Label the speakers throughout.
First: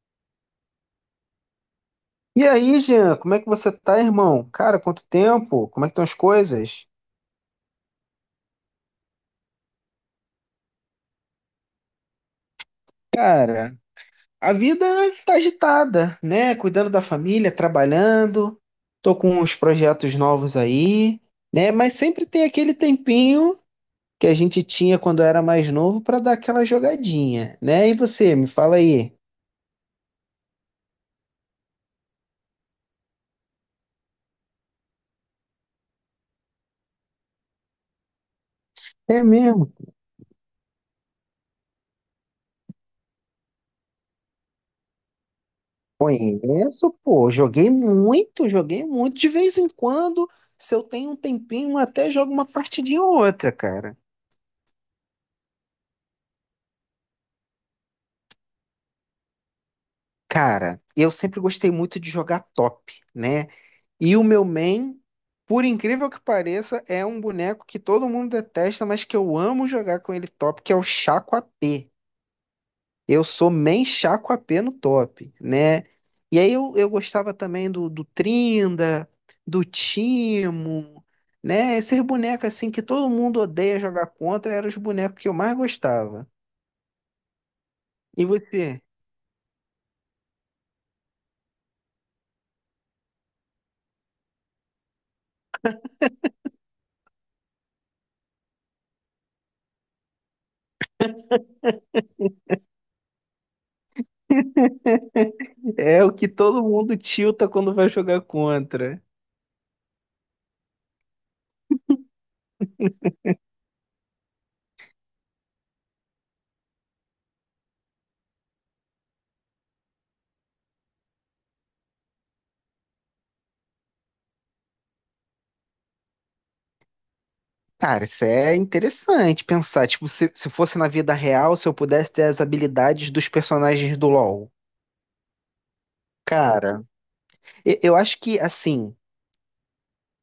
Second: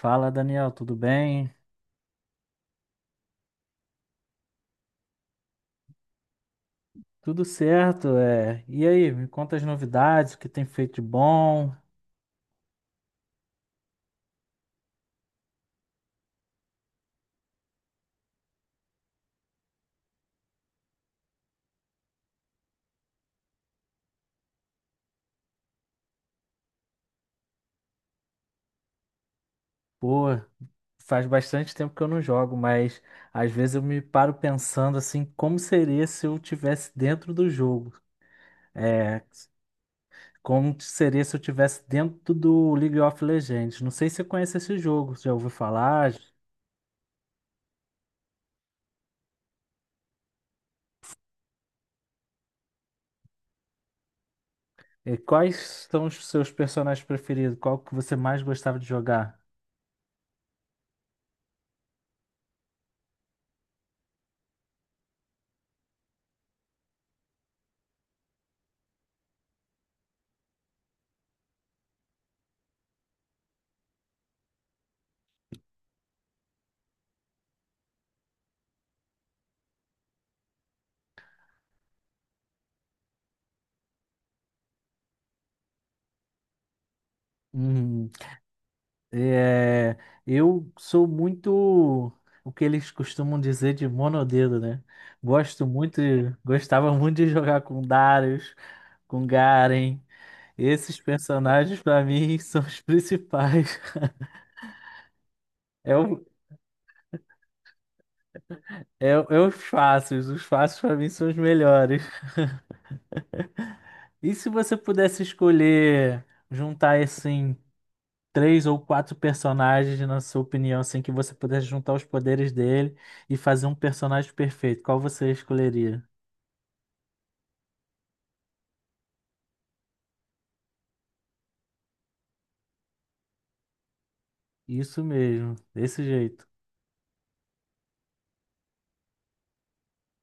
Speaker 1: Fala, Daniel, tudo bem?
Speaker 2: E aí, Jean, como é que você tá, irmão? Cara, quanto tempo? Como é que estão as coisas?
Speaker 1: Tudo certo, é. E aí, me conta as novidades, o que tem feito de bom?
Speaker 2: Cara, a vida tá agitada, né? Cuidando da família, trabalhando, tô com uns projetos novos aí, né? Mas sempre tem aquele tempinho que a gente tinha quando era mais novo pra dar aquela jogadinha, né? E você, me fala aí.
Speaker 1: Pô, faz bastante tempo que eu não jogo, mas às vezes eu me paro pensando assim, como seria se eu tivesse dentro do jogo? É,
Speaker 2: É mesmo?
Speaker 1: como seria se eu tivesse dentro do League of Legends? Não sei se você conhece esse jogo, já ouviu falar?
Speaker 2: Conheço, pô. Joguei muito, joguei muito. De vez em quando, se eu tenho um tempinho, até jogo uma partidinha ou outra, cara.
Speaker 1: E quais são os seus personagens preferidos? Qual que você mais gostava de jogar?
Speaker 2: Cara, eu sempre gostei muito de jogar top, né? E o meu main, por incrível que pareça, é um boneco que todo mundo detesta, mas que eu amo jogar com ele top, que é o Chaco AP. Eu sou main Chaco AP no top, né? E aí eu gostava também do Trinda, do Timo, né? Esses bonecos assim que todo mundo odeia jogar contra eram os bonecos que eu mais gostava. E você?
Speaker 1: É, eu sou muito o que eles costumam dizer de monodedo, né? Gosto muito, gostava muito de jogar com Darius, com Garen. Esses personagens pra mim são os principais. É,
Speaker 2: É o que todo mundo tilta quando vai jogar contra.
Speaker 1: é os fáceis pra mim são os melhores. E se você pudesse escolher juntar assim três ou quatro personagens, na sua opinião, assim que você pudesse juntar os poderes dele e fazer um personagem perfeito, qual você escolheria?
Speaker 2: Cara, isso é interessante pensar. Tipo, se fosse na vida real, se eu pudesse ter as habilidades dos personagens do LoL.
Speaker 1: Isso mesmo, desse jeito.
Speaker 2: Cara, acho que, assim,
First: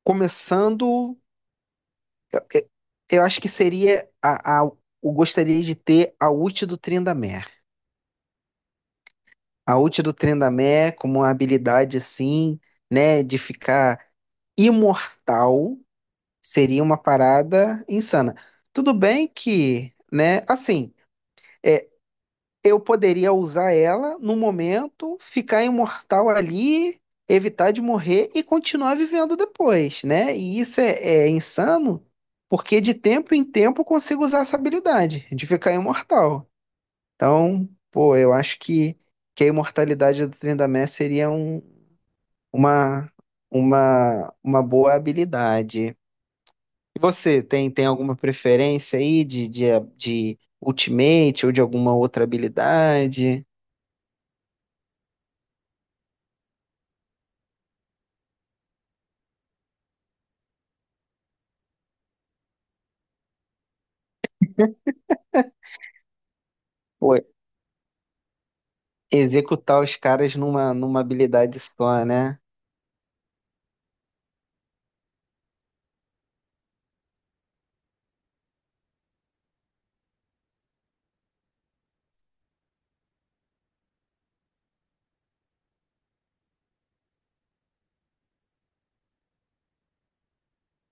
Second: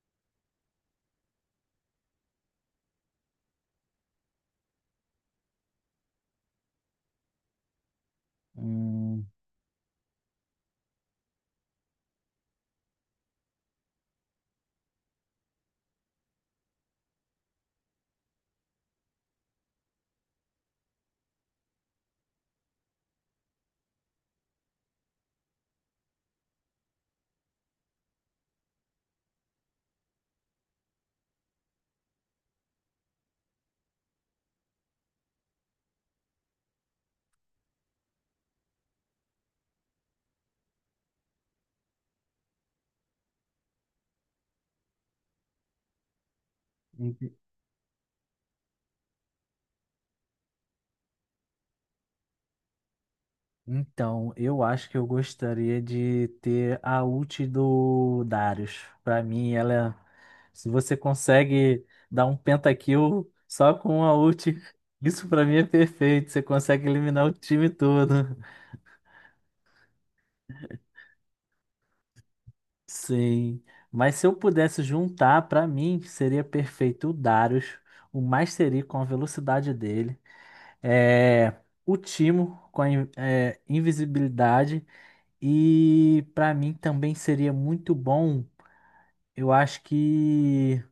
Speaker 2: começando, e- eu acho que seria eu gostaria de ter a ult do Tryndamere.
Speaker 1: Hum,
Speaker 2: A ult do Tryndamere como uma habilidade, assim, né, de ficar imortal seria uma parada insana. Tudo bem que, né, assim. é, eu poderia usar ela no momento, ficar imortal ali, evitar de morrer e continuar vivendo depois, né? E isso é, é insano, porque de tempo em tempo eu consigo usar essa habilidade de ficar imortal. Então, pô, eu acho que a imortalidade do Trindamé seria uma, uma boa habilidade. E
Speaker 1: en-
Speaker 2: você, tem alguma preferência aí de Ultimate ou de alguma outra habilidade?
Speaker 1: então, eu acho que eu gostaria de ter a ult do Darius. Pra mim, ela, se você consegue dar um pentakill só com a ult, isso pra mim é perfeito. Você consegue eliminar o time todo.
Speaker 2: Executar os caras numa, numa habilidade só, né?
Speaker 1: Sim, mas se eu pudesse juntar, pra mim seria perfeito o Darius, o Mastery com a velocidade dele. É, o Timo com a invisibilidade. E pra mim também seria muito bom. Eu acho que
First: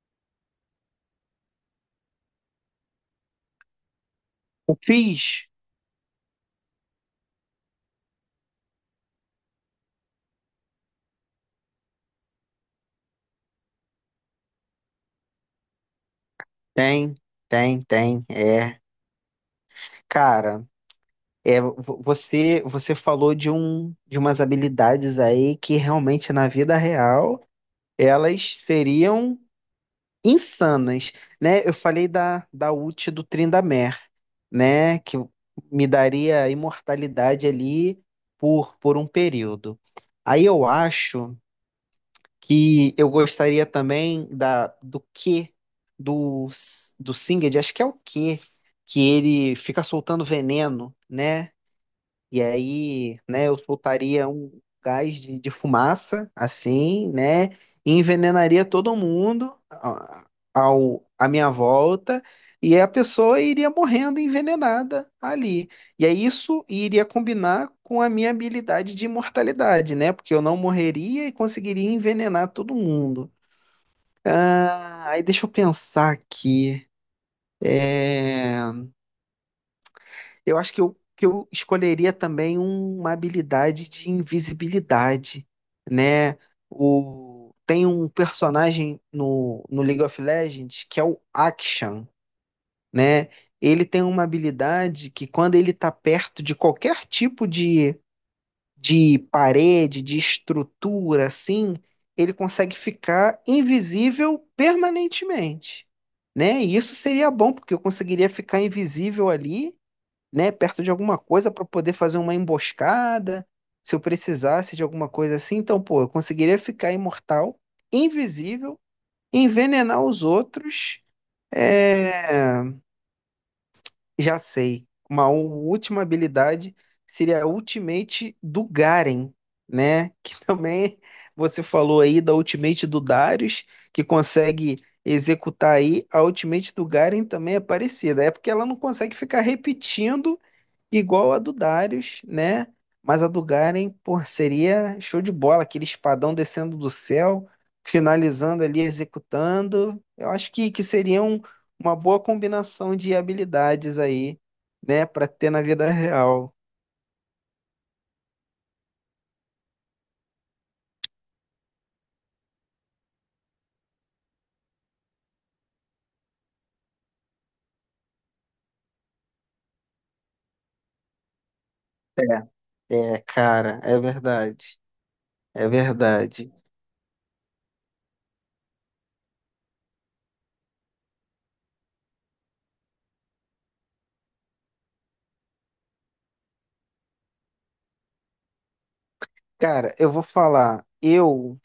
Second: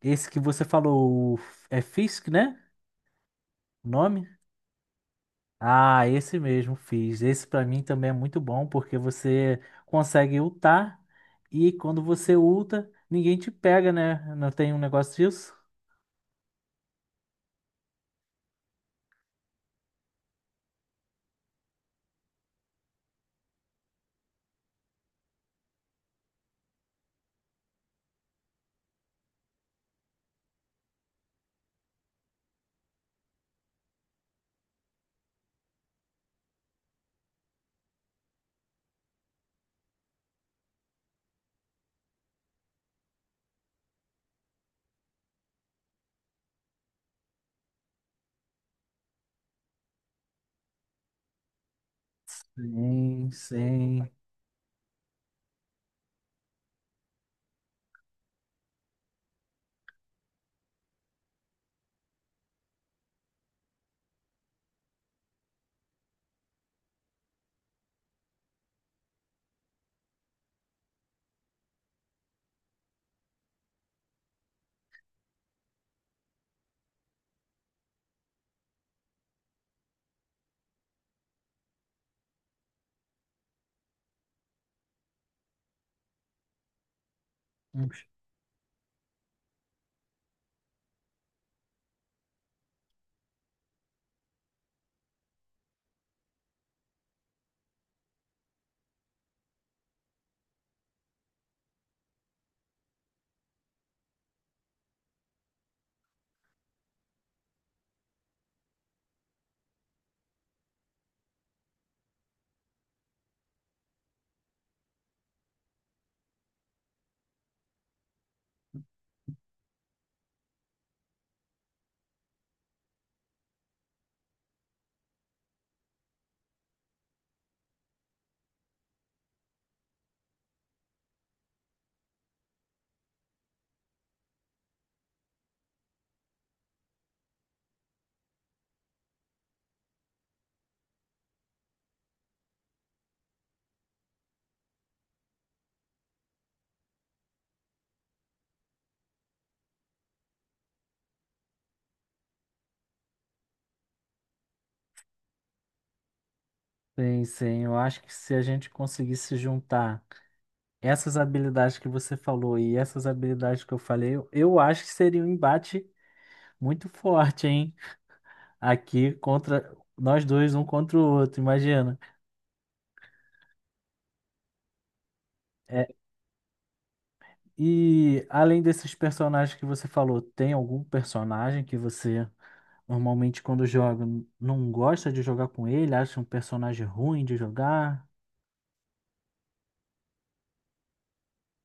Speaker 1: esse que você falou o Fisk, né? O nome?
Speaker 2: O Fizz
Speaker 1: Ah, esse mesmo, Fisk. Esse pra mim também é muito bom porque você consegue ultar e quando você ulta, ninguém te pega, né? Não tem um negócio disso?
Speaker 2: tem, é. Cara, é, você falou de um de umas habilidades aí que realmente na vida real elas seriam insanas, né? Eu falei da ult do Tryndamere, né, que me daria imortalidade ali por um período. Aí eu acho que eu gostaria também da do que do do Singed, acho que é o que ele fica soltando veneno, né? E aí,
Speaker 1: Sim,
Speaker 2: né, eu
Speaker 1: sim.
Speaker 2: soltaria um gás de fumaça, assim, né, e envenenaria todo mundo à minha volta, e a pessoa iria morrendo envenenada ali. E aí isso iria combinar com a minha habilidade de imortalidade, né, porque eu não morreria e conseguiria envenenar todo mundo. Ah, aí deixa eu pensar aqui. É... Eu acho que que eu escolheria também uma habilidade de invisibilidade, né? O, tem um personagem no League of Legends que é o Akshan, né? Ele tem uma habilidade que quando ele está perto de qualquer tipo de parede, de estrutura, assim, ele consegue ficar invisível permanentemente, né? E isso seria bom, porque eu conseguiria ficar invisível ali, né, perto de alguma coisa para poder fazer uma emboscada, se eu precisasse de alguma coisa assim. Então, pô, eu conseguiria ficar imortal, invisível, envenenar os outros. É, já sei. Uma última habilidade seria a Ultimate do Garen, né? Que também você falou aí da Ultimate do Darius, que consegue executar aí. A Ultimate do Garen também é parecida. É porque ela não consegue ficar repetindo igual a do Darius, né? Mas a do Garen, pô, seria show de bola, aquele espadão descendo do céu, finalizando ali, executando. Eu acho que seria uma boa combinação de habilidades aí, né, para ter na vida real.
Speaker 1: Sim, sim. Eu acho que se a gente conseguisse juntar. Essas habilidades que você falou e essas habilidades que eu falei, eu acho que seria um embate muito forte, hein? Aqui contra nós dois, um contra o outro, imagina.
Speaker 2: É, é, cara, é verdade. É
Speaker 1: É,
Speaker 2: verdade.
Speaker 1: e além desses personagens que você falou, tem algum personagem que você normalmente quando joga não gosta de jogar com ele, acha um personagem ruim de jogar?
Speaker 2: Cara, eu vou falar, eu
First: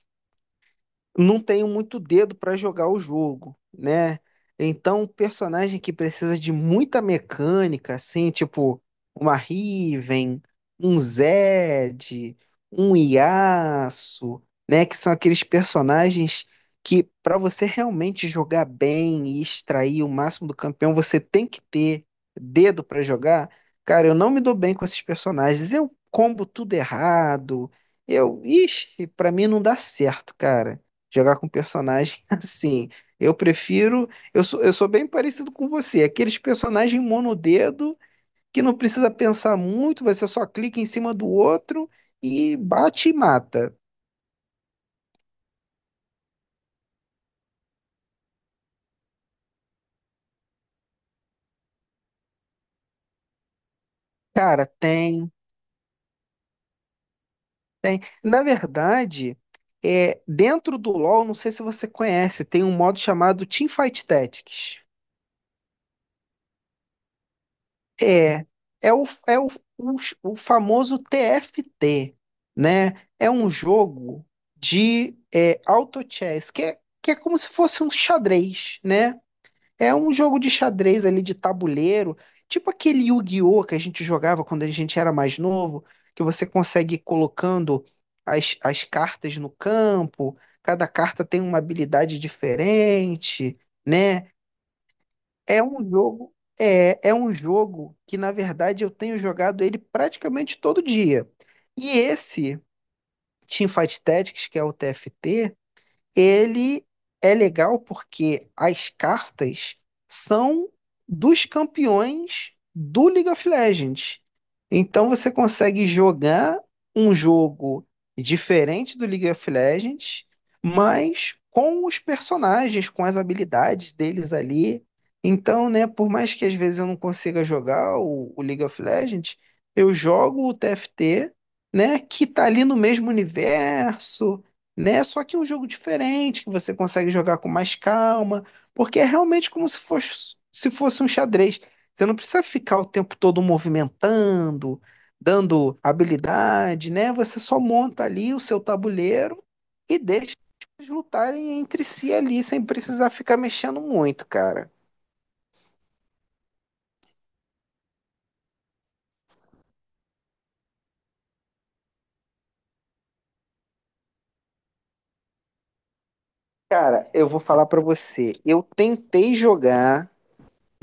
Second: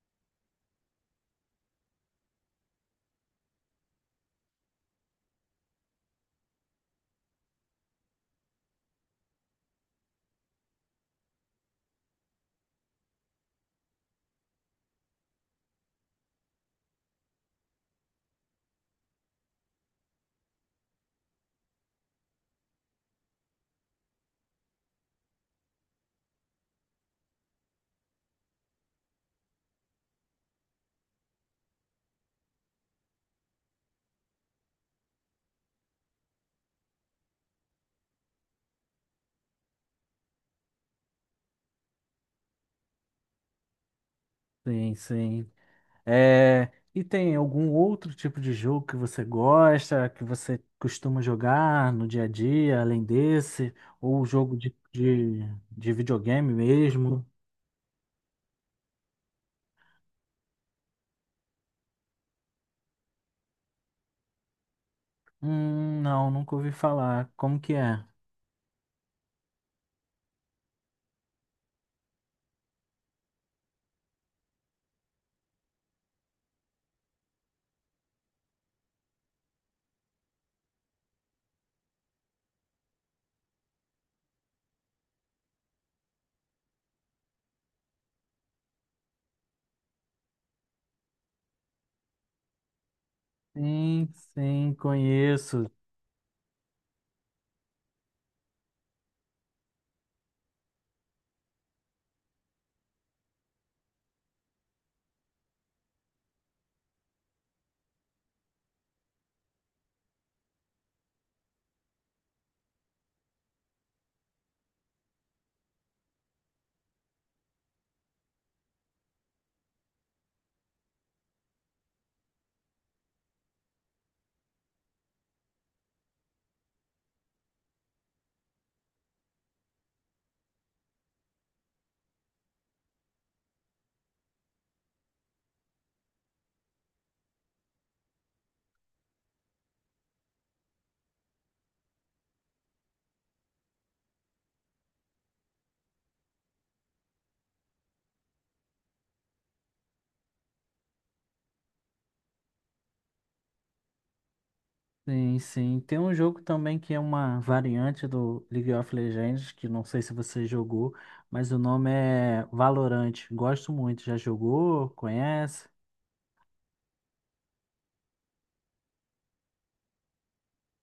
Speaker 2: não tenho muito dedo para jogar o jogo, né? Então, um personagem que precisa de muita mecânica, assim, tipo uma Riven, um Zed, um Yasuo, né? Que são aqueles personagens que, para você realmente jogar bem e extrair o máximo do campeão, você tem que ter dedo para jogar. Cara, eu não me dou bem com esses personagens. Eu combo tudo errado. Eu, ixi, para mim não dá certo, cara, jogar com personagem assim. Eu prefiro. Eu sou bem parecido com você. Aqueles personagens monodedo que não precisa pensar muito, você só clica em cima do outro e bate e mata.
Speaker 1: Sim, sim. É, e tem algum outro tipo de jogo que você gosta, que você costuma jogar no dia a dia, além desse? Ou jogo
Speaker 2: Cara,
Speaker 1: de videogame mesmo?
Speaker 2: tem. Na verdade, é, dentro do LoL, não sei se você conhece, tem um modo chamado Teamfight Tactics.
Speaker 1: Não, nunca ouvi falar. Como que é?
Speaker 2: É, é o, é o, o, o famoso TFT, né? É um jogo de é, auto chess, que é como se fosse um xadrez, né? É um jogo de xadrez ali de tabuleiro, tipo aquele Yu-Gi-Oh! Que a gente jogava quando a gente era mais novo, que você consegue ir colocando as cartas no campo, cada carta tem uma habilidade diferente,
Speaker 1: Sim,
Speaker 2: né?
Speaker 1: sim,
Speaker 2: É
Speaker 1: conheço.
Speaker 2: um jogo, é, é um jogo que, na verdade, eu tenho jogado ele praticamente todo dia. E esse Teamfight Tactics, que é o TFT, ele é legal porque as cartas são dos campeões do League of Legends. Então você consegue jogar um jogo diferente do League of Legends, mas com os personagens, com as habilidades deles ali. Então, né, por mais que às vezes eu não consiga jogar o League of Legends, eu jogo o TFT, né, que tá ali no mesmo universo, né? Só que é um jogo diferente, que você consegue jogar com mais calma, porque é realmente como se fosse um xadrez. Você não precisa ficar o tempo todo movimentando, dando habilidade, né? Você só monta ali o seu tabuleiro e deixa eles lutarem entre si ali, sem precisar ficar mexendo muito, cara.
Speaker 1: Sim, sim. Tem um jogo também que é uma variante do League of Legends, que não sei se você jogou, mas o nome é Valorant. Gosto muito. Já jogou? Conhece?
Speaker 2: Cara, eu vou falar pra você, eu tentei jogar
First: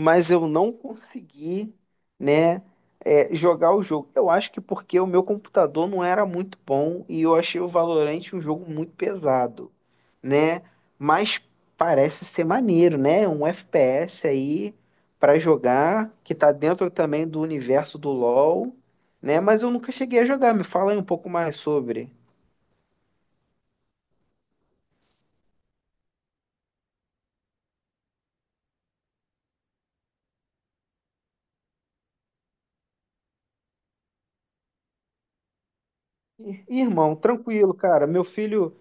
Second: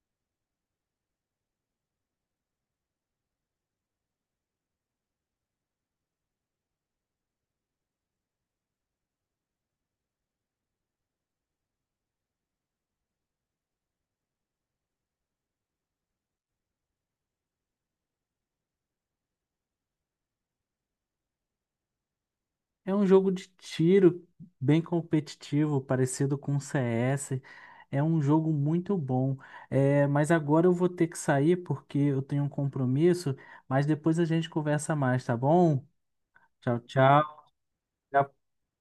Speaker 2: mas eu não consegui, né, é, jogar o jogo. Eu acho que porque o meu computador não era muito bom e eu achei o Valorant um jogo muito pesado, né? Mas parece ser maneiro, né? Um FPS aí para jogar que tá dentro também do universo do LoL, né? Mas eu nunca cheguei a jogar. Me fala aí um pouco mais sobre.
Speaker 1: É um jogo de tiro bem competitivo, parecido com o CS. É um jogo muito bom. É, mas agora eu vou ter que sair porque eu tenho um compromisso. Mas depois a gente conversa mais, tá bom?
Speaker 2: Ih,
Speaker 1: Tchau,
Speaker 2: irmão,
Speaker 1: tchau.
Speaker 2: tranquilo, cara. Meu
Speaker 1: Tá
Speaker 2: filho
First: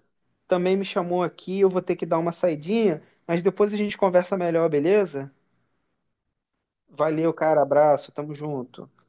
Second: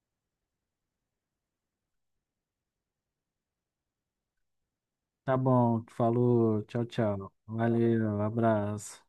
Speaker 2: também me chamou aqui. Eu vou ter que dar uma saidinha, mas depois a gente conversa melhor, beleza?
Speaker 1: tá bom. Falou. Tchau, tchau.
Speaker 2: Valeu, cara. Abraço.
Speaker 1: Valeu.
Speaker 2: Tamo junto.
Speaker 1: Abraço.